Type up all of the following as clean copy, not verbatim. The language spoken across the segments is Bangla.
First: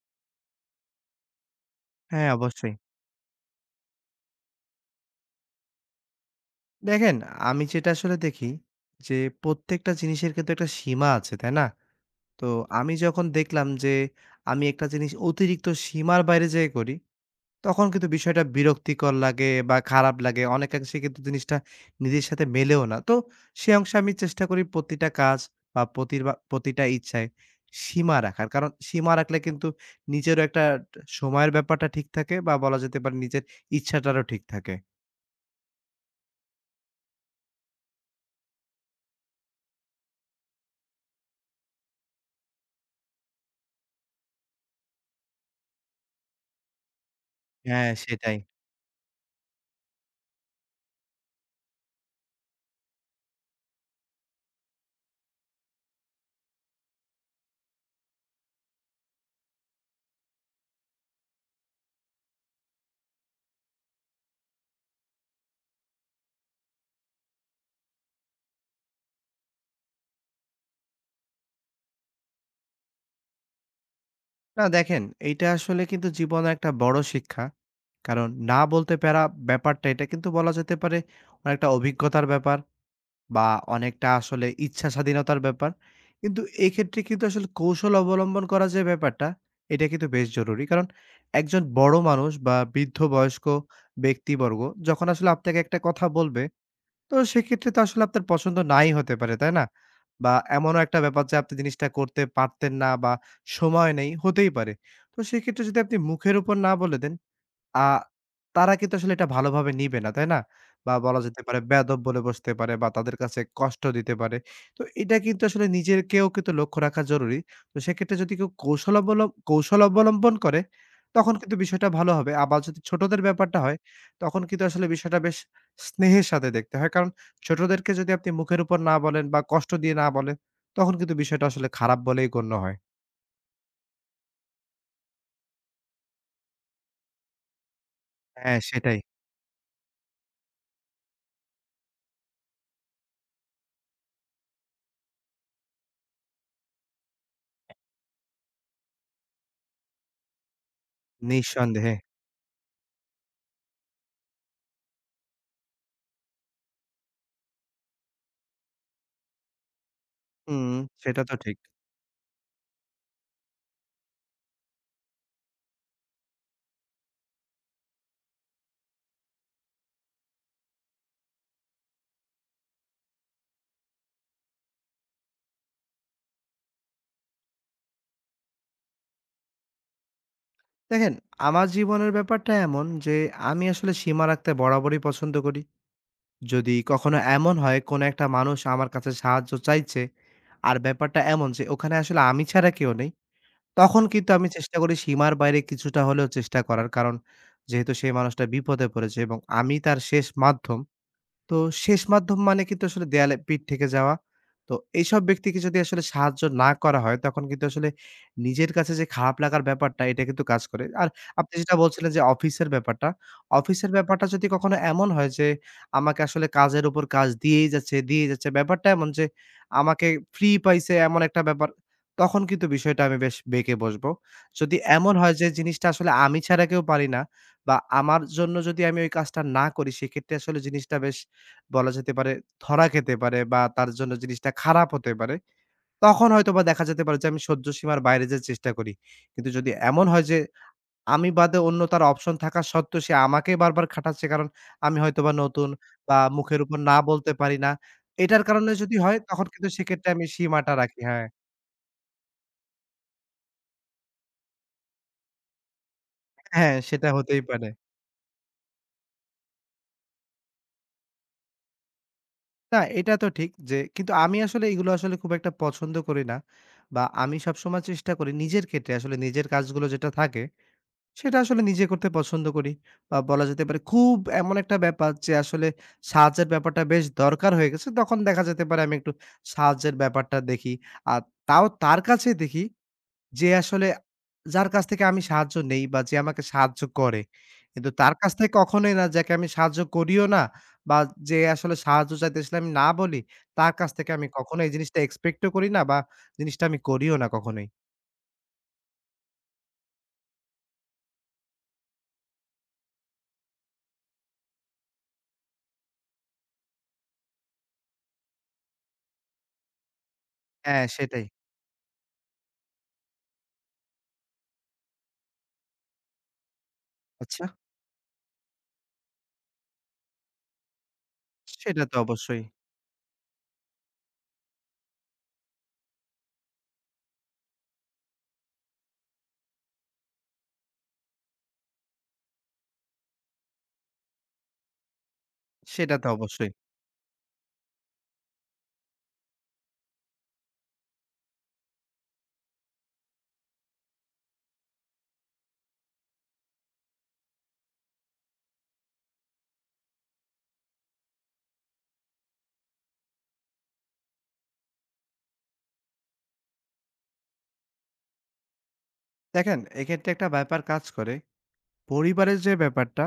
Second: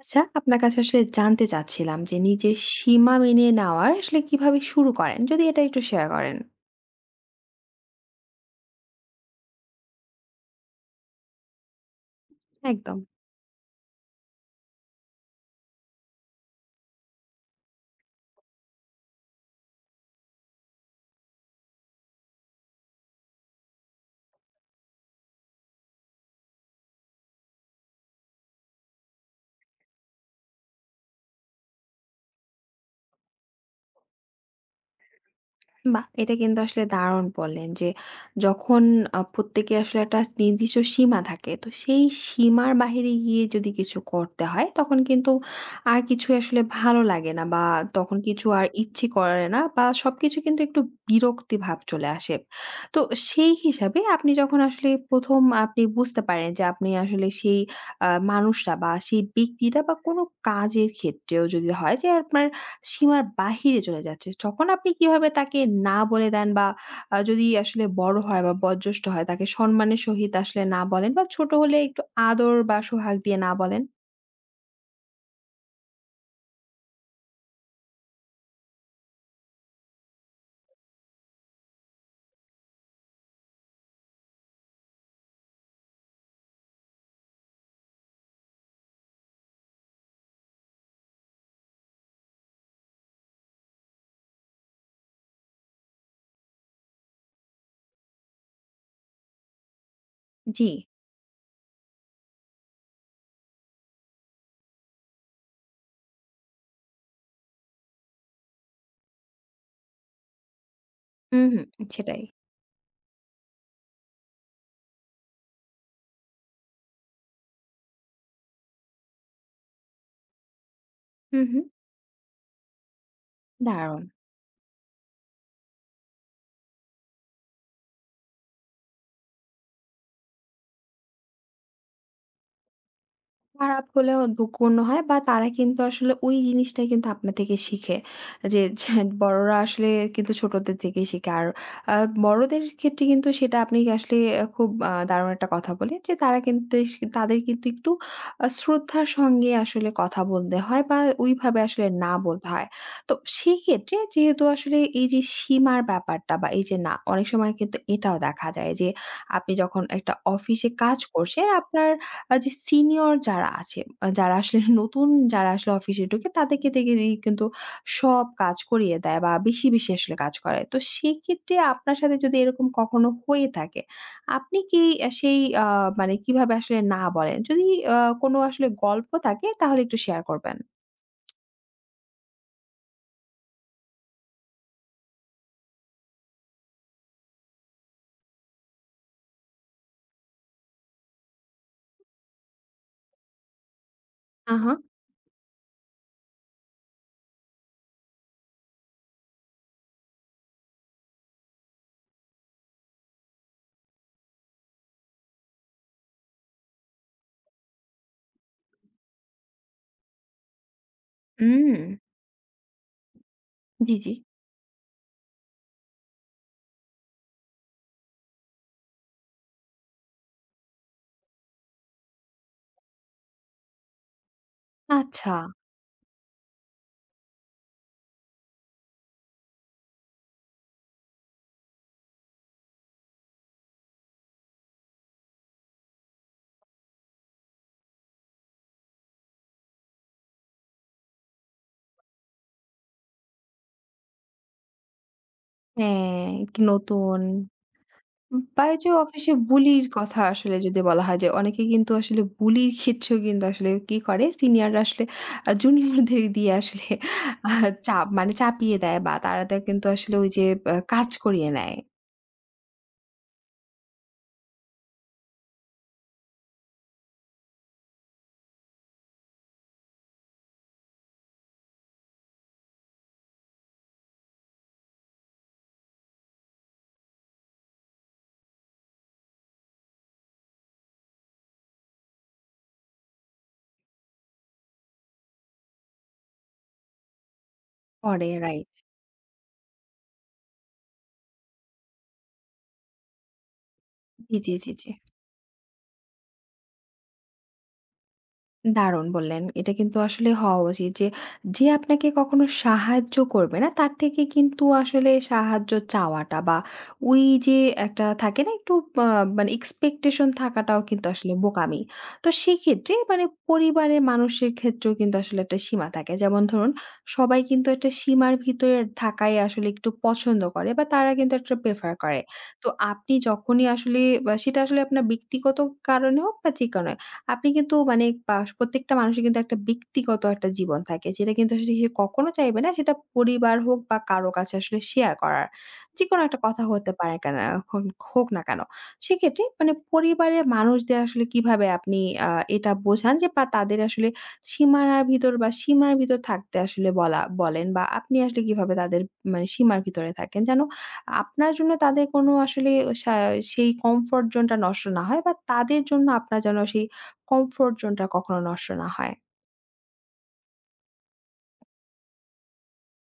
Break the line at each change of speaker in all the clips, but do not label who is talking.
আচ্ছা, আপনার কাছে আসলে জানতে চাচ্ছিলাম যে
হ্যাঁ,
নিজের
অবশ্যই।
সীমা মেনে নেওয়ার আসলে কিভাবে শুরু করেন? যদি এটা একটু শেয়ার করেন।
দেখেন আমি যেটা আসলে দেখি যে প্রত্যেকটা জিনিসের কিন্তু একটা সীমা আছে, তাই না? তো আমি
একদম।
যখন দেখলাম যে আমি একটা জিনিস অতিরিক্ত সীমার বাইরে যেয়ে করি, তখন কিন্তু বিষয়টা বিরক্তিকর লাগে বা খারাপ লাগে। অনেকাংশে কিন্তু জিনিসটা নিজের সাথে মেলেও না। তো সে অংশে আমি চেষ্টা করি প্রতিটা কাজ বা প্রতিটা ইচ্ছায় সীমা রাখার। কারণ সীমা রাখলে কিন্তু নিজেরও একটা সময়ের ব্যাপারটা ঠিক থাকে বা বলা যেতে পারে নিজের ইচ্ছাটারও ঠিক থাকে।
বাহ! এটা কিন্তু আসলে দারুণ বললেন যে, যখন প্রত্যেকের আসলে একটা নির্দিষ্ট সীমা থাকে, তো সেই সীমার বাহিরে গিয়ে যদি কিছু করতে হয়, তখন কিন্তু আর কিছু আসলে ভালো লাগে না বা
হ্যাঁ,
তখন
সেটাই।
কিছু আর ইচ্ছে করে না বা সবকিছু কিন্তু একটু বিরক্তি ভাব চলে আসে। তো সেই হিসাবে আপনি যখন আসলে ১ম আপনি বুঝতে পারেন যে, আপনি আসলে সেই মানুষটা বা সেই ব্যক্তিটা বা কোনো কাজের ক্ষেত্রেও যদি হয় যে, আপনার সীমার বাহিরে চলে যাচ্ছে। যখন আপনি কিভাবে তাকে না বলে দেন বা যদি আসলে বড় হয় বা বয়োজ্যেষ্ঠ হয় তাকে সম্মানের সহিত আসলে না বলেন বা ছোট হলে একটু আদর বা সোহাগ দিয়ে না বলেন?
না দেখেন, এইটা আসলে কিন্তু জীবনের একটা বড় শিক্ষা। কারণ না বলতে পেরা ব্যাপারটা এটা কিন্তু বলা যেতে পারে অনেকটা অভিজ্ঞতার ব্যাপার বা অনেকটা আসলে ইচ্ছা স্বাধীনতার ব্যাপার। কিন্তু এক্ষেত্রে কিন্তু আসলে কৌশল অবলম্বন করা যে ব্যাপারটা, এটা কিন্তু বেশ জরুরি। কারণ একজন বড় মানুষ বা বৃদ্ধ বয়স্ক ব্যক্তিবর্গ যখন আসলে আপনাকে একটা কথা বলবে তো সেক্ষেত্রে তো আসলে আপনার পছন্দ নাই হতে পারে, তাই না? বা
জি।
এমনও একটা ব্যাপার যে আপনি জিনিসটা করতে পারতেন না বা সময় নেই, হতেই পারে। তো সেক্ষেত্রে যদি আপনি মুখের উপর না বলে দেন আ তারা কিন্তু আসলে এটা ভালোভাবে নিবে না, তাই না? বা বলা যেতে
উহু,
পারে বেয়াদব বলে
সেটাই।
বসতে পারে বা তাদের কাছে কষ্ট দিতে পারে। তো এটা কিন্তু আসলে নিজেরকেও কিন্তু লক্ষ্য রাখা জরুরি। তো সেক্ষেত্রে যদি কেউ কৌশল অবলম্বন করে, তখন
হু,
কিন্তু
হু।
বিষয়টা ভালো হবে। আবার যদি ছোটদের ব্যাপারটা হয়,
দারুণ।
তখন কিন্তু আসলে বিষয়টা বেশ স্নেহের সাথে দেখতে হয়। কারণ ছোটদেরকে যদি আপনি মুখের উপর না বলেন বা কষ্ট দিয়ে না বলেন, তখন কিন্তু বিষয়টা আসলে খারাপ বলেই গণ্য হয়।
খারাপ হলেও গণ্য হয় বা তারা কিন্তু আসলে ওই জিনিসটাই কিন্তু আপনার থেকে শিখে। যে
হ্যাঁ,
ছে
সেটাই।
বড়রা আসলে কিন্তু ছোটদের থেকেই শিখে। আর আ বড়দের ক্ষেত্রে কিন্তু সেটা আপনি আসলে খুব দারুণ একটা কথা বলেন যে তারা কিন্তু তাদের কিন্তু একটু শ্রদ্ধার সঙ্গে আসলে কথা বলতে হয় বা ওইভাবে আসলে
নিঃসন্দেহে।
না বলতে হয়। তো সেক্ষেত্রে যেহেতু আসলে এই যে সীমার ব্যাপারটা বা এই যে না, অনেক সময় কিন্তু এটাও দেখা যায় যে আপনি যখন একটা
হুম,
অফিসে কাজ
সেটা তো
করছেন,
ঠিক।
আপনার যে সিনিয়র যারা আছে, যারা আসলে নতুন যারা আসলে অফিসে ঢোকে তাদেরকে থেকে দিয়ে কিন্তু সব কাজ করিয়ে দেয় বা বেশি, বেশি আসলে কাজ করায়। তো সেক্ষেত্রে আপনার সাথে যদি এরকম কখনো হয়ে থাকে, আপনি কি আ সেই আ মানে কিভাবে আসলে না বলেন? যদি আ কোনো আসলে গল্প থাকে তাহলে একটু শেয়ার করবেন।
দেখেন, আমার জীবনের ব্যাপারটা এমন যে আমি আসলে সীমা রাখতে বরাবরই পছন্দ করি। যদি কখনো এমন হয় কোনো একটা মানুষ আমার কাছে সাহায্য চাইছে, আর ব্যাপারটা এমন যে ওখানে আসলে আমি ছাড়া কেউ নেই, তখন কিন্তু আমি
আহা!
চেষ্টা করি সীমার বাইরে কিছুটা হলেও চেষ্টা করার। কারণ যেহেতু সেই মানুষটা বিপদে পড়েছে এবং আমি তার শেষ মাধ্যম। তো শেষ মাধ্যম মানে কিন্তু আসলে দেয়ালে পিঠ থেকে যাওয়া। তো এইসব ব্যক্তিকে যদি আসলে সাহায্য না করা হয়, তখন কিন্তু আসলে নিজের কাছে যে খারাপ লাগার ব্যাপারটা, এটা কিন্তু কাজ করে। আর আপনি
উম
যেটা বলছিলেন যে অফিসের ব্যাপারটা, অফিসের
জি, জি।
ব্যাপারটা যদি কখনো এমন হয় যে, আমাকে আসলে কাজের উপর কাজ দিয়েই যাচ্ছে। ব্যাপারটা এমন যে আমাকে ফ্রি পাইছে এমন একটা ব্যাপার, তখন কিন্তু বিষয়টা আমি বেশ বেঁকে বসবো। যদি এমন
আচ্ছা।
হয় যে জিনিসটা আসলে আমি ছাড়া কেউ পারি না বা আমার জন্য যদি আমি ওই কাজটা না করি, সেক্ষেত্রে আসলে জিনিসটা বেশ বলা যেতে পারে ধরা খেতে পারে বা তার জন্য জিনিসটা খারাপ হতে পারে। তখন হয়তোবা দেখা যেতে পারে যে আমি সহ্য সীমার বাইরে যেয়ে চেষ্টা করি। কিন্তু যদি এমন হয় যে আমি বাদে অন্য তার অপশন থাকা সত্ত্বেও সে আমাকে বারবার খাটাচ্ছে কারণ আমি হয়তোবা নতুন বা
হ্যাঁ,
মুখের
একটু
উপর না
নতুন।
বলতে পারি না। এটার কারণে
বাইজু
যদি হয়
অফিসে
তখন কিন্তু
বুলির
সেক্ষেত্রে
কথা
আমি
আসলে
সীমাটা
যদি
রাখি।
বলা হয়
হ্যাঁ,
যে অনেকে কিন্তু আসলে বুলির ক্ষেত্রেও কিন্তু আসলে কি করে সিনিয়ররা আসলে জুনিয়রদের দিয়ে
হ্যাঁ
আসলে
সেটা হতেই
আ
পারে।
চাপ মানে চাপিয়ে দেয় বা তারা কিন্তু আসলে ওই যে কাজ করিয়ে নেয়।
না এটা তো ঠিক যে কিন্তু আমি আসলে এগুলো আসলে খুব একটা পছন্দ করি না। বা আমি সবসময় চেষ্টা করি নিজের ক্ষেত্রে আসলে নিজের কাজগুলো যেটা থাকে সেটা আসলে নিজে করতে পছন্দ করি। বা বলা যেতে পারে খুব এমন একটা ব্যাপার যে আসলে সাহায্যের ব্যাপারটা বেশ দরকার হয়ে গেছে। তখন দেখা যেতে পারে আমি একটু সাহায্যের ব্যাপারটা দেখি। আর তাও তার কাছে দেখি যে আসলে যার কাছ থেকে আমি সাহায্য নেই বা যে আমাকে সাহায্য করে। কিন্তু তার
করে
কাছ থেকে
রাইট।
কখনোই না যাকে আমি সাহায্য করিও না বা যে আসলে সাহায্য চাইতেছিলাম আমি না বলি, তার কাছ থেকে আমি
জি, জি,
কখনো
জি,
এই
জি।
জিনিসটা এক্সপেক্ট ও করি না বা জিনিসটা আমি করিও না কখনোই।
দারুণ বললেন। এটা কিন্তু আসলে হওয়া উচিত যে, যে আপনাকে কখনো সাহায্য করবে না, তার থেকে কিন্তু আসলে সাহায্য চাওয়াটা বা ওই যে একটা থাকে না একটু আ মানে এক্সপেকটেশন থাকাটাও
হ্যাঁ,
কিন্তু
সেটাই।
আসলে বোকামি। তো সেক্ষেত্রে মানে পরিবারের মানুষের ক্ষেত্রেও কিন্তু আসলে একটা সীমা থাকে। যেমন ধরুন, সবাই
আচ্ছা।
কিন্তু একটা সীমার ভিতরে থাকাই আসলে একটু পছন্দ করে বা তারা কিন্তু একটা
সেটা
প্রেফার
তো
করে।
অবশ্যই।
তো আপনি যখনই আসলে বা সেটা আসলে আপনার ব্যক্তিগত কারণে হোক বা যে কোনো আপনি কিন্তু মানে প্রত্যেকটা মানুষের কিন্তু একটা ব্যক্তিগত একটা জীবন থাকে। যেটা কিন্তু আসলে সে কখনো চাইবে না সেটা পরিবার হোক বা কারো কাছে আসলে শেয়ার করার।
সেটা তো
যেকোনো একটা
অবশ্যই।
কথা হতে পারে কেন এখন হোক না কেন। সেক্ষেত্রে মানে পরিবারের মানুষদের আসলে কিভাবে আপনি আ এটা বোঝান যে বা তাদের আসলে সীমানার ভিতর বা সীমার ভিতর থাকতে আসলে বলেন বা আপনি আসলে কিভাবে তাদের মানে সীমার ভিতরে থাকেন? যেন আপনার জন্য তাদের কোনো আসলে সা সেই কমফোর্ট জোনটা নষ্ট না হয় বা তাদের জন্য আপনার যেন সেই কমফোর্ট জোনটা কখনো নষ্ট না হয়।
দেখেন এক্ষেত্রে একটা ব্যাপার কাজ করে। পরিবারের যে ব্যাপারটা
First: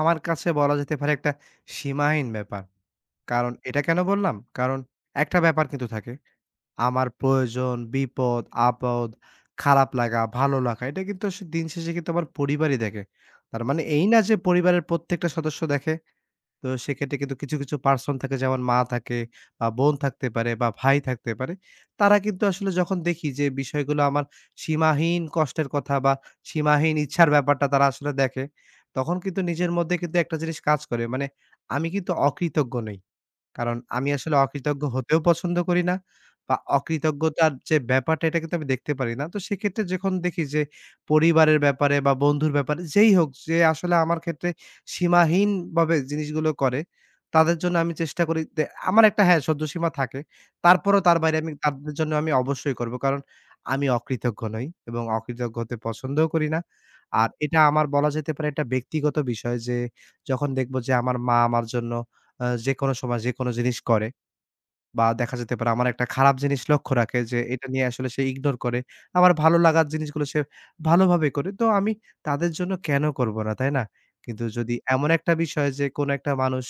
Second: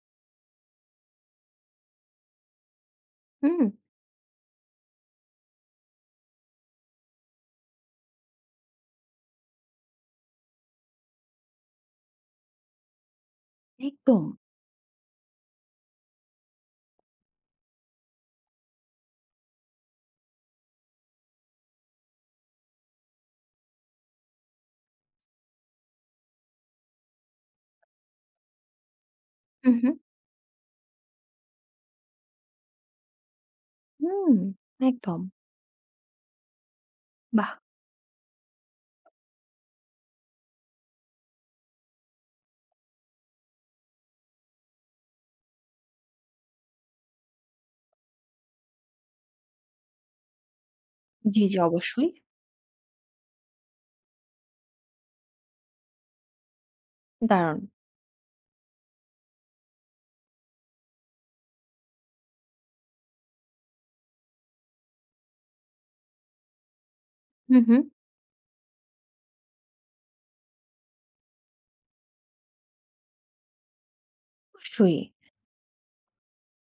আমার কাছে বলা যেতে পারে একটা সীমাহীন ব্যাপার। কারণ
হুম?
এটা কেন বললাম? কারণ একটা ব্যাপার কিন্তু থাকে। আমার প্রয়োজন, বিপদ, আপদ, খারাপ লাগা, ভালো লাগা এটা কিন্তু দিন শেষে কিন্তু আমার পরিবারই দেখে। তার মানে এই না
একদম।
যে পরিবারের প্রত্যেকটা সদস্য দেখে। তো সেক্ষেত্রে কিন্তু কিছু, কিছু পার্সন থাকে যেমন মা থাকে বা বোন থাকতে পারে বা ভাই থাকতে পারে। তারা কিন্তু আসলে যখন দেখি যে বিষয়গুলো আমার সীমাহীন কষ্টের কথা বা সীমাহীন ইচ্ছার ব্যাপারটা তারা আসলে দেখে, তখন কিন্তু
হু,
নিজের
হু।
মধ্যে কিন্তু একটা জিনিস কাজ করে। মানে আমি কিন্তু অকৃতজ্ঞ নই। কারণ আমি
হুম,
আসলে অকৃতজ্ঞ
একদম।
হতেও পছন্দ করি না বা
বাহ!
অকৃতজ্ঞতার যে ব্যাপারটা এটা কিন্তু আমি দেখতে পারি না। তো সেক্ষেত্রে যখন দেখি যে পরিবারের ব্যাপারে বা বন্ধুর ব্যাপারে যেই হোক যে আসলে আমার ক্ষেত্রে সীমাহীনভাবে জিনিসগুলো করে, তাদের জন্য আমি চেষ্টা করি আমার একটা হ্যাঁ, সহ্য সীমা থাকে। তারপরেও তার বাইরে
জি,
আমি
জি,
তাদের
অবশ্যই।
জন্য আমি অবশ্যই করব। কারণ আমি অকৃতজ্ঞ নই এবং অকৃতজ্ঞ হতে পছন্দও করি না। আর এটা
দারুণ।
আমার বলা যেতে পারে একটা ব্যক্তিগত বিষয় যে যখন দেখব যে আমার মা আমার জন্য যেকোনো সময় যেকোনো জিনিস করে বা দেখা যেতে পারে আমার একটা খারাপ জিনিস লক্ষ্য রাখে যে
হু,
এটা
হু।
নিয়ে আসলে সে ইগনোর করে। আমার ভালো লাগার জিনিসগুলো সে ভালোভাবে করে। তো আমি তাদের জন্য কেন করব না, তাই না? কিন্তু যদি
অবশ্যই।
এমন একটা বিষয় যে কোনো একটা মানুষ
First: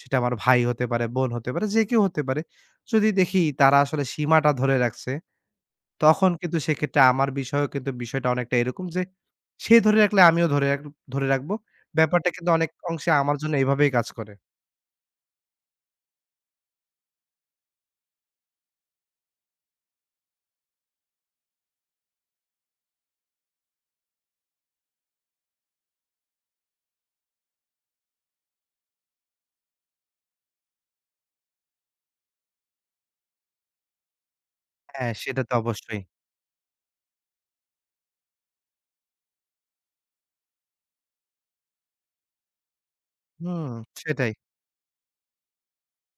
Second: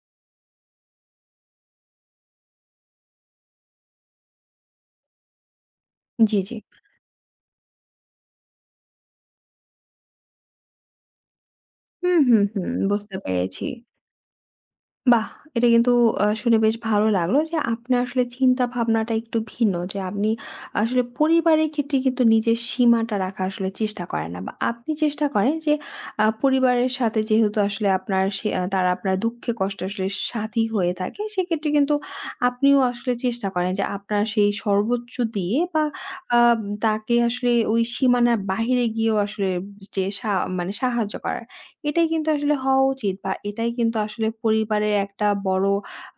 সেটা আমার ভাই হতে পারে, বোন হতে পারে, যে কেউ হতে পারে। যদি দেখি তারা আসলে সীমাটা ধরে রাখছে, তখন
জি, জি।
কিন্তু সেক্ষেত্রে আমার বিষয়েও কিন্তু বিষয়টা অনেকটা এরকম যে সে ধরে রাখলে আমিও ধরে রাখবো।
হুম,
ব্যাপারটা
হুম,
কিন্তু
হুম।
অনেক অংশে
বুঝতে
আমার জন্য
পেরেছি।
এভাবেই কাজ করে।
বাহ! এটা কিন্তু শুনে বেশ ভালো লাগলো যে আপনার আসলে চিন্তা ভাবনাটা একটু ভিন্ন। যে আপনি আসলে পরিবারের ক্ষেত্রে কিন্তু নিজের সীমাটা রাখা আসলে চেষ্টা করেন না। বা আপনি চেষ্টা করেন যে পরিবারের সাথে যেহেতু আসলে আপনার সে আ তারা আপনার দুঃখে কষ্টে আসলে সাথী হয়ে থাকে, সেক্ষেত্রে কিন্তু আপনিও আসলে চেষ্টা করেন যে আপনার সেই
হ্যাঁ,
সর্বোচ্চ
সেটা তো
দিয়ে বা
অবশ্যই।
আ তাকে আসলে ওই সীমানার বাহিরে গিয়েও আসলে যে সা মানে সাহায্য করার। এটাই কিন্তু আসলে হওয়া উচিত বা
হুম,
এটাই কিন্তু আসলে
সেটাই।
পরিবারের একটা বড়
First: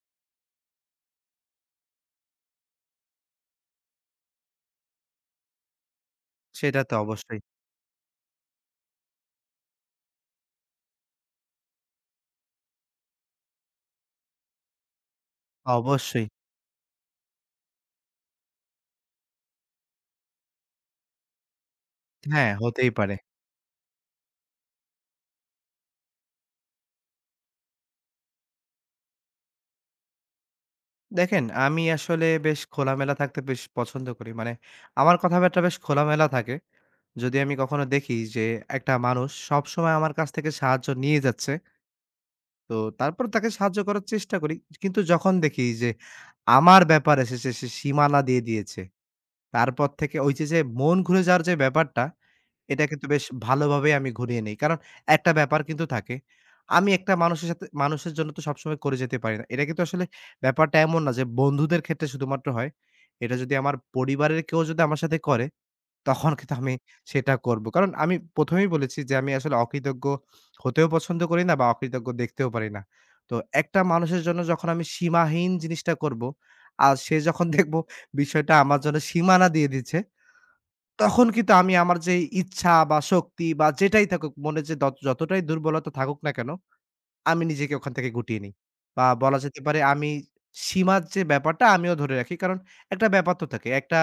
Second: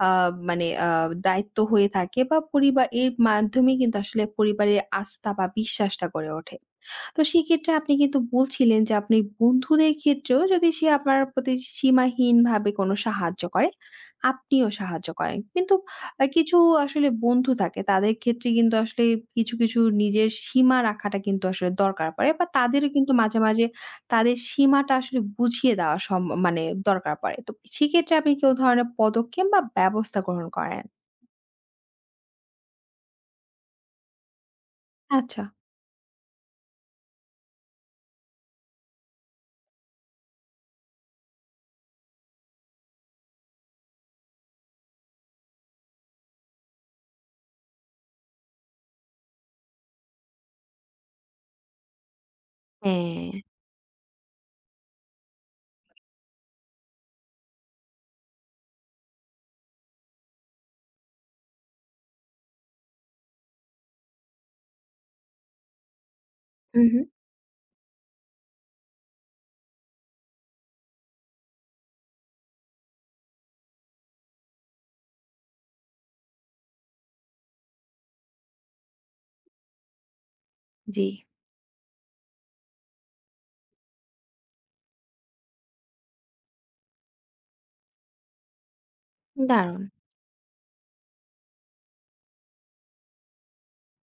আ মানে আ দায়িত্ব হয়ে থাকে বা পরিবার এর মাধ্যমে কিন্তু আসলে পরিবারের আস্থা বা বিশ্বাসটা গড়ে ওঠে।
সেটা তো
তো
অবশ্যই,
সেক্ষেত্রে আপনি কিন্তু বলছিলেন যে আপনি বন্ধুদের ক্ষেত্রেও যদি সে আপনার প্রতি সীমাহীনভাবে কোনো সাহায্য করে, আপনিও সাহায্য করেন। কিন্তু
অবশ্যই।
কিছু আসলে বন্ধু থাকে তাদের ক্ষেত্রে কিন্তু আসলে কিছু, কিছু নিজের সীমা রাখাটা কিন্তু আসলে দরকার পড়ে বা
হ্যাঁ,
তাদেরও
হতেই
কিন্তু
পারে।
মাঝে, মাঝে তাদের সীমাটা আসলে বুঝিয়ে দেওয়া মানে দরকার পড়ে। তো সেক্ষেত্রে আপনি কি ধরনের পদক্ষেপ বা ব্যবস্থা গ্রহণ করেন?
দেখেন আমি আসলে বেশ খোলামেলা থাকতে বেশ পছন্দ করি। মানে আমার
আচ্ছা।
কথাবার্তা বেশ খোলামেলা থাকে। যদি আমি কখনো দেখি যে একটা মানুষ সবসময় আমার কাছ থেকে সাহায্য নিয়ে যাচ্ছে, তো তারপর তাকে সাহায্য করার চেষ্টা করি। কিন্তু যখন দেখি যে আমার ব্যাপারে এসেছে সে সীমানা দিয়ে দিয়েছে তারপর থেকে ওই যে, যে মন ঘুরে যাওয়ার যে ব্যাপারটা, এটা কিন্তু বেশ
হ্যাঁ।
ভালোভাবেই আমি ঘুরিয়ে নেই। কারণ একটা ব্যাপার কিন্তু থাকে। আমি একটা মানুষের সাথে মানুষের জন্য তো সবসময় করে যেতে পারি না। এটা কিন্তু আসলে ব্যাপারটা এমন না যে বন্ধুদের ক্ষেত্রে শুধুমাত্র হয়। এটা যদি আমার পরিবারের কেউ যদি আমার সাথে করে তখন কিন্তু আমি
হুম, হুম।
সেটা করব। কারণ আমি ১ম এই বলেছি যে আমি আসলে অকৃতজ্ঞ হতেও পছন্দ করি না বা অকৃতজ্ঞ দেখতেও পারি না। তো একটা মানুষের জন্য যখন আমি সীমাহীন জিনিসটা করব, আর সে যখন দেখব বিষয়টা আমার জন্য সীমানা দিয়ে দিচ্ছে,
জি,
তখন কিন্তু আমি আমার যে ইচ্ছা বা শক্তি বা যেটাই থাকুক মনে যে যতটাই দুর্বলতা থাকুক না কেন আমি নিজেকে ওখান থেকে গুটিয়ে নিই। বা বলা আচ্ছা। যেতে পারে
দারুণ।
আমি সীমার যে ব্যাপারটা আমিও ধরে রাখি। কারণ একটা ব্যাপার তো থাকে। একটা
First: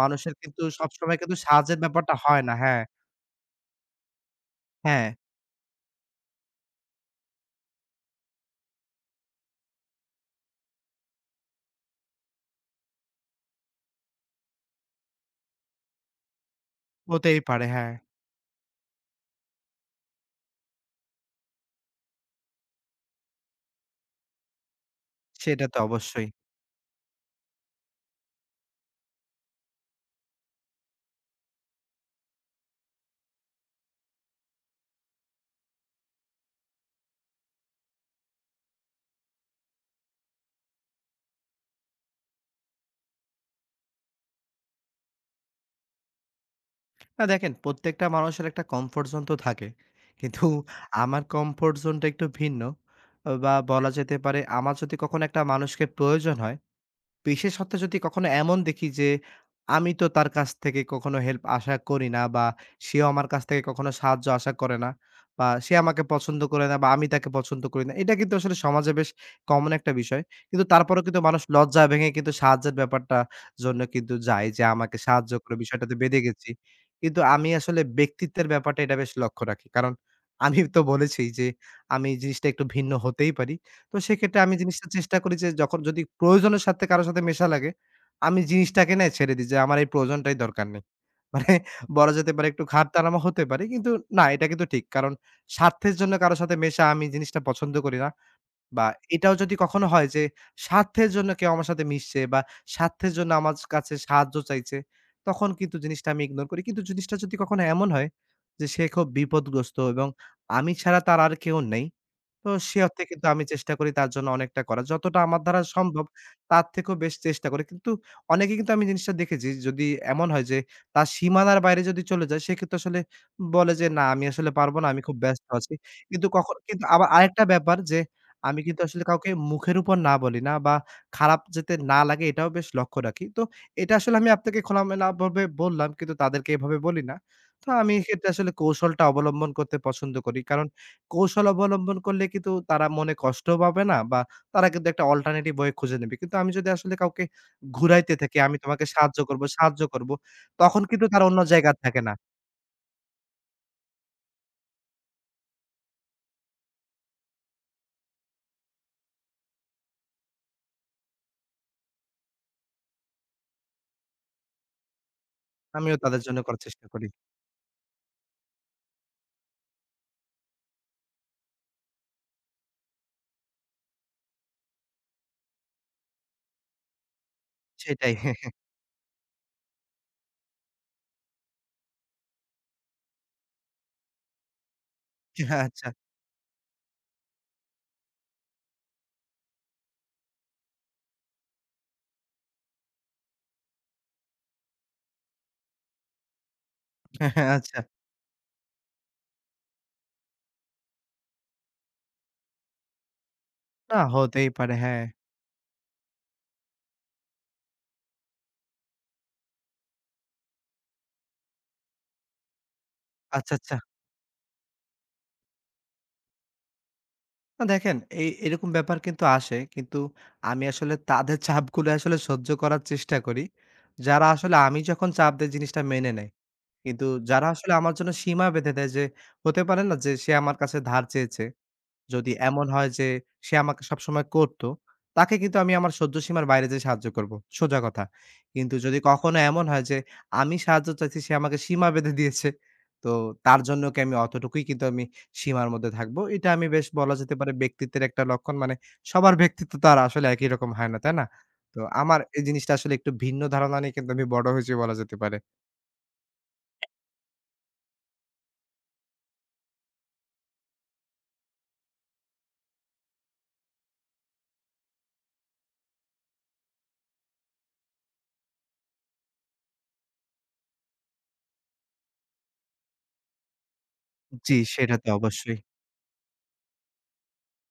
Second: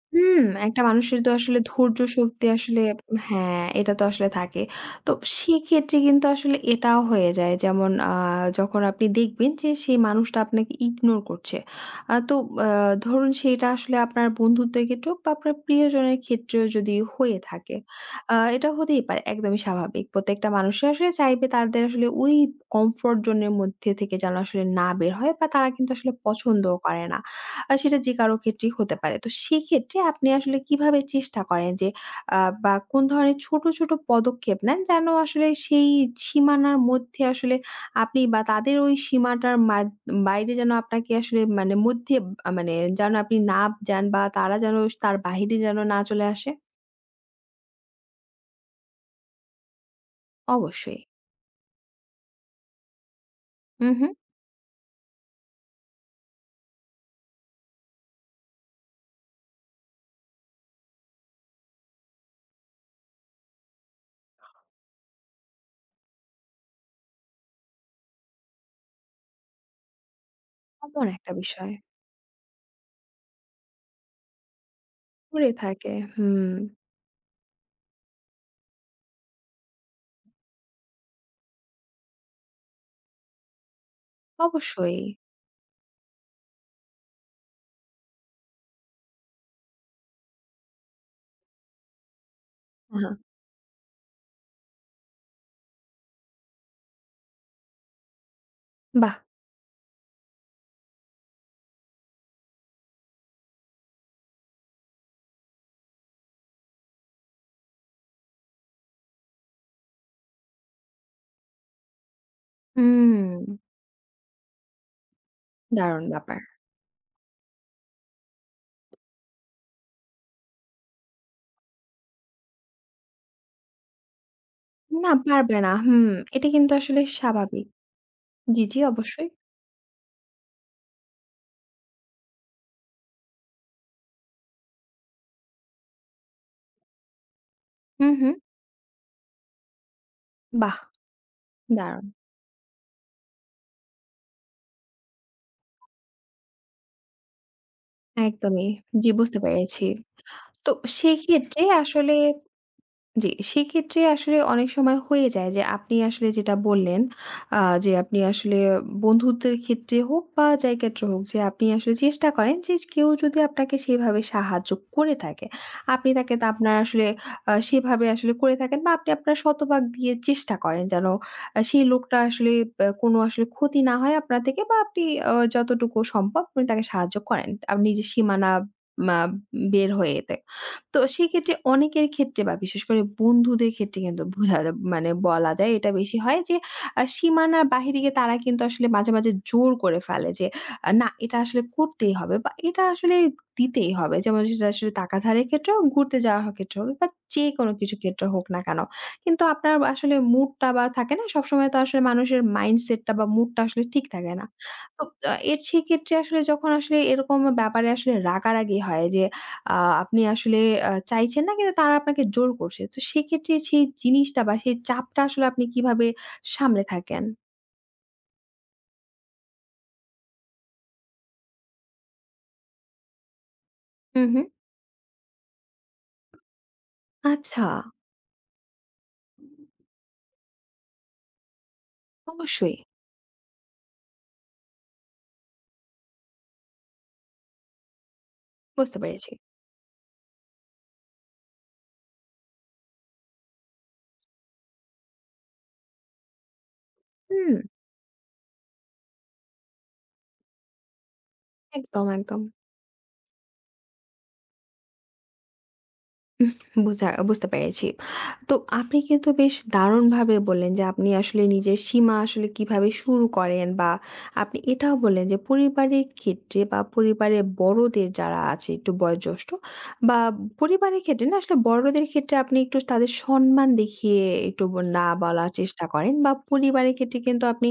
মানুষের
হুম,
কিন্তু
একটা
সবসময়
মানুষের তো
কিন্তু
আসলে
সাহায্যের
ধৈর্য
ব্যাপারটা হয়
শক্তি
না। হ্যাঁ,
আসলে হ্যাঁ, এটা তো আসলে থাকে।
হ্যাঁ,
তো সেক্ষেত্রে কিন্তু আসলে এটাও হয়ে যায় যেমন যখন আপনি দেখবেন যে সেই মানুষটা আপনাকে ইগনোর করছে। আ তো আ ধরুন সেটা আসলে আপনার বন্ধুত্বের ক্ষেত্রে হোক বা আপনার প্রিয়জনের ক্ষেত্রেও যদি হয়ে
হতেই পারে।
থাকে।
হ্যাঁ,
এটা হতেই পারে একদমই স্বাভাবিক। প্রত্যেকটা মানুষই আসলে চাইবে তাদের আসলে ওই কমফোর্ট জোন এর মধ্যে থেকে যেন আসলে না বের হয় বা
সেটা
তারা
তো
কিন্তু আসলে
অবশ্যই।
পছন্দও করে না। আর সেটা যে কারো ক্ষেত্রেই হতে পারে। তো সেক্ষেত্রে আপনি আসলে কিভাবে চেষ্টা করেন যে আ বা কোন ধরনের ছোট, ছোট পদক্ষেপ নেন যেন আসলে সেই সীমানার মধ্যে আসলে আপনি বা তাদের ওই সীমাটার বাইরে যেন আপনাকে আসলে মানে মধ্যে আ মানে যেন আপনি না যান বা তারা যেন তার বাহিরে যেন না চলে আসে?
না দেখেন প্রত্যেকটা মানুষের একটা কমফোর্ট জোন তো থাকে। কিন্তু
অবশ্যই।
আমার কমফোর্ট জোনটা একটু ভিন্ন। বা বলা
হুম, হুম।
যেতে পারে আমার যদি কখনো একটা মানুষকে প্রয়োজন হয় বিশেষত যদি কখনো এমন দেখি যে আমি তো তার কাছ থেকে কখনো হেল্প আশা করি না বা সেও আমার কাছ থেকে কখনো সাহায্য আশা করে না বা সে আমাকে পছন্দ করে না বা আমি তাকে পছন্দ করি না এটা কিন্তু আসলে সমাজে বেশ কমন একটা বিষয় কিন্তু তারপরেও
এমন
কিন্তু
একটা
মানুষ
বিষয়
লজ্জা ভেঙে কিন্তু সাহায্যের ব্যাপারটা জন্য কিন্তু যায় যে আমাকে সাহায্য
পড়ে
করে
থাকে।
বিষয়টাতে বেঁধে
হুম,
গেছি কিন্তু আমি আসলে ব্যক্তিত্বের ব্যাপারটা এটা বেশ লক্ষ্য রাখি কারণ আমি তো বলেছি যে আমি জিনিসটা একটু ভিন্ন হতেই পারি তো সেক্ষেত্রে আমি জিনিসটা
অবশ্যই।
চেষ্টা করি যে যখন যদি প্রয়োজনের সাথে কারো সাথে মেশা লাগে, আমি জিনিসটাকে না ছেড়ে দিই যে আমার এই প্রয়োজনটাই দরকার নেই। মানে বলা যেতে পারে একটু
আহা!
ঘাটতাড়ামো হতে পারে কিন্তু না এটা কিন্তু ঠিক। কারণ স্বার্থের জন্য কারো সাথে মেশা আমি জিনিসটা পছন্দ করি না। বা
বাহ!
এটাও যদি কখনো হয় যে স্বার্থের জন্য কেউ আমার সাথে মিশছে বা স্বার্থের জন্য আমার কাছে সাহায্য চাইছে, তখন কিন্তু জিনিসটা আমি ইগনোর করি। কিন্তু জিনিসটা যদি কখনো এমন হয় যে সে খুব বিপদগ্রস্ত এবং আমি ছাড়া তার আর কেউ নেই তো সে অর্থে কিন্তু
হুম,
আমি চেষ্টা করি তার জন্য অনেকটা করার। যতটা আমার দ্বারা
দারুণ
সম্ভব
ব্যাপার।
তার থেকেও বেশ চেষ্টা করি। কিন্তু অনেকে কিন্তু আমি জিনিসটা দেখেছি যদি এমন হয় যে তার সীমানার বাইরে যদি চলে যায় সেক্ষেত্রে আসলে বলে যে, "না আমি আসলে পারব না, আমি
না,
খুব ব্যস্ত
পারবে না।
আছি।"
হুম,
কিন্তু
এটা
কখন
কিন্তু
কিন্তু
আসলে
আবার আরেকটা
স্বাভাবিক।
ব্যাপার যে আমি
জি, জি,
কিন্তু আসলে
অবশ্যই।
কাউকে মুখের উপর না বলি না বা খারাপ যাতে না লাগে এটাও বেশ লক্ষ্য রাখি। তো এটা আসলে আমি আপনাকে খোলামেলাভাবে বললাম কিন্তু তাদেরকে এভাবে বলি না। তো আমি
হুম,
এক্ষেত্রে
হুম।
আসলে কৌশলটা অবলম্বন করতে পছন্দ করি। কারণ
বাহ!
কৌশল অবলম্বন
দারুণ!
করলে কিন্তু তারা মনে কষ্টও পাবে না বা তারা কিন্তু একটা অল্টারনেটিভ ওয়ে খুঁজে নেবে। কিন্তু আমি যদি আসলে কাউকে ঘুরাইতে থাকি, "আমি
একদমই।
তোমাকে
জি,
সাহায্য
বুঝতে
করব, সাহায্য
পেরেছি।
করব",
তো
তখন কিন্তু তারা অন্য
সেক্ষেত্রে
জায়গায় থাকে না।
আসলে জি, সেক্ষেত্রে আসলে অনেক সময় হয়ে যায় যে আপনি আসলে যেটা বললেন, যে আপনি আসলে বন্ধুত্বের ক্ষেত্রে হোক বা যাই ক্ষেত্রে হোক যে আপনি আসলে চেষ্টা করেন যে কেউ যদি আপনাকে সেভাবে সাহায্য করে থাকে,
আমিও
আপনি
তাদের
তাকে
জন্য
তা
করার
আপনার
চেষ্টা
আসলে
করি।
সেভাবে আসলে করে থাকেন বা আপনি আপনার শতভাগ দিয়ে চেষ্টা করেন যেন সেই লোকটা আসলে কোনো আসলে ক্ষতি না হয় আপনার থেকে বা আপনি যতটুকু সম্ভব আপনি তাকে সাহায্য করেন। আপনি নিজের
সেটাই।
সীমানা মা বের হয়ে এতে। তো সেক্ষেত্রে অনেকের ক্ষেত্রে বা বিশেষ করে বন্ধুদের ক্ষেত্রে কিন্তু বোঝা যা মানে বলা যায়
আচ্ছা,
এটা বেশি হয় যে সীমানার বাহিরে গিয়ে তারা কিন্তু আসলে মাঝে, মাঝে জোর করে ফেলে যে না এটা আসলে করতেই হবে বা এটা আসলে দিতেই হবে। যেমন সেটা আসলে টাকা ধারের ক্ষেত্রে হোক, ঘুরতে যাওয়ার ক্ষেত্রে হোক বা যেকোনো
আচ্ছা।
কিছু ক্ষেত্রে হোক না কেন। কিন্তু আপনার আসলে মুডটা বা থাকে না সবসময় তো আসলে মানুষের মাইন্ডসেটটা বা মুডটা আসলে
না
ঠিক থাকে না।
হতেই পারে,
তো
হ্যাঁ।
আ এর সেক্ষেত্রে আসলে যখন আসলে এরকম ব্যাপারে আসলে রাগারাগি হয় যে আ আপনি আসলে চাইছেন না কিন্তু তারা আপনাকে জোর করছে। তো সেক্ষেত্রে
আচ্ছা, আচ্ছা।
সেই জিনিসটা বা সেই চাপটা আসলে আপনি কিভাবে সামলে থাকেন?
না দেখেন এই এরকম ব্যাপার কিন্তু আসে। কিন্তু আমি আসলে তাদের চাপগুলো আসলে সহ্য করার চেষ্টা করি।
হু,
যারা
হু।
আসলে আমি যখন চাপ দেই জিনিসটা মেনে নেয়। কিন্তু যারা
আচ্ছা,
আসলে আমার জন্য সীমা বেঁধে দেয় যে হতে পারে না যে সে আমার কাছে ধার চেয়েছে। যদি এমন
অবশ্যই
হয় যে সে আমাকে সবসময় করতো, তাকে কিন্তু আমি আমার সহ্য সীমার বাইরে যেয়ে সাহায্য করব। সোজা কথা। কিন্তু
বুঝতে
যদি
পেরেছি।
কখনো এমন হয় যে আমি সাহায্য চাইছি সে আমাকে সীমা বেঁধে দিয়েছে, তো তার জন্য কি আমি অতটুকুই কিন্তু আমি সীমার মধ্যে থাকবো। এটা আমি বেশ বলা যেতে পারে
হুম,
ব্যক্তিত্বের একটা লক্ষণ। মানে সবার ব্যক্তিত্ব তো আর আসলে একই রকম হয় না, তাই না? তো
একদম,
আমার
একদম।
এই জিনিসটা আসলে একটু ভিন্ন ধারণা নিয়ে কিন্তু আমি বড় হয়েছি বলা যেতে পারে।
বুঝতে পেরেছি। তো আপনি কিন্তু বেশ দারুণভাবে বললেন যে আপনি আসলে নিজের সীমা আসলে কিভাবে শুরু করেন বা আপনি এটাও বললেন যে পরিবারের ক্ষেত্রে বা পরিবারের বড়দের যারা আছে একটু বয়োজ্যেষ্ঠ বা পরিবারের ক্ষেত্রে না আসলে বড়দের ক্ষেত্রে আপনি একটু তাদের সম্মান দেখিয়ে
জি,
একটু
সেটা
না
তো
বলার
অবশ্যই।
চেষ্টা করেন বা পরিবারের ক্ষেত্রে কিন্তু আপনি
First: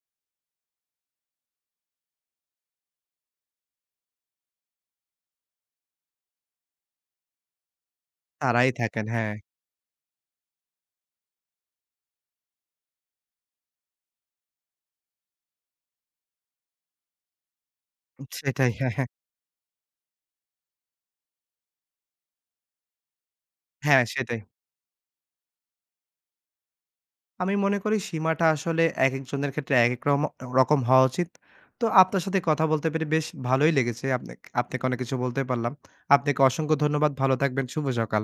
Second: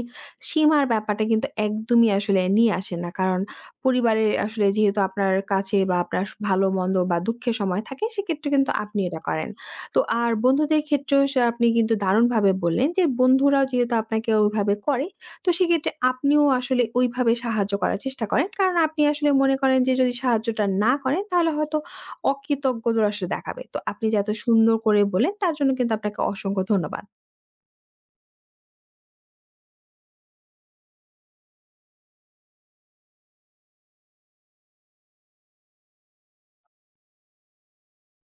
সীমার ব্যাপারটা কিন্তু একদমই আসলে নিয়ে আসেন না। কারণ পরিবারে আসলে যেহেতু আপনার কাছে বা আপনার ভালো-মন্দ বা দুঃখের সময় থাকে সেক্ষেত্রে কিন্তু
তারাই
আপনি
থাকেন,
এটা
হ্যাঁ।
করেন। তো আর বন্ধুদের ক্ষেত্রেও সে আপনি কিন্তু দারুণভাবে বললেন যে বন্ধুরাও যেহেতু আপনাকে ওইভাবে করে, তো সেক্ষেত্রে আপনিও আসলে ওইভাবে সাহায্য করার চেষ্টা করেন।
সেটাই,
কারণ
হ্যাঁ,
আপনি
হ্যাঁ।
আসলে মনে করেন যে যদি সাহায্যটা না করেন তাহলে হয়তো অকৃতজ্ঞতা আসলে দেখাবে। তো
হ্যাঁ,
আপনি যে এত
সেটাই।
সুন্দর করে বললেন তার জন্য কিন্তু আপনাকে অসংখ্য ধন্যবাদ।
আমি মনে করি সীমাটা আসলে একেকজনের ক্ষেত্রে একেক রম রকম হওয়া উচিত। তো আপনার সাথে কথা বলতে পেরে বেশ ভালোই লেগেছে। আপনাকে আপনাকে অনেক কিছু বলতে পারলাম। আপনাকে অসংখ্য ধন্যবাদ। ভালো থাকবেন। শুভ সকাল।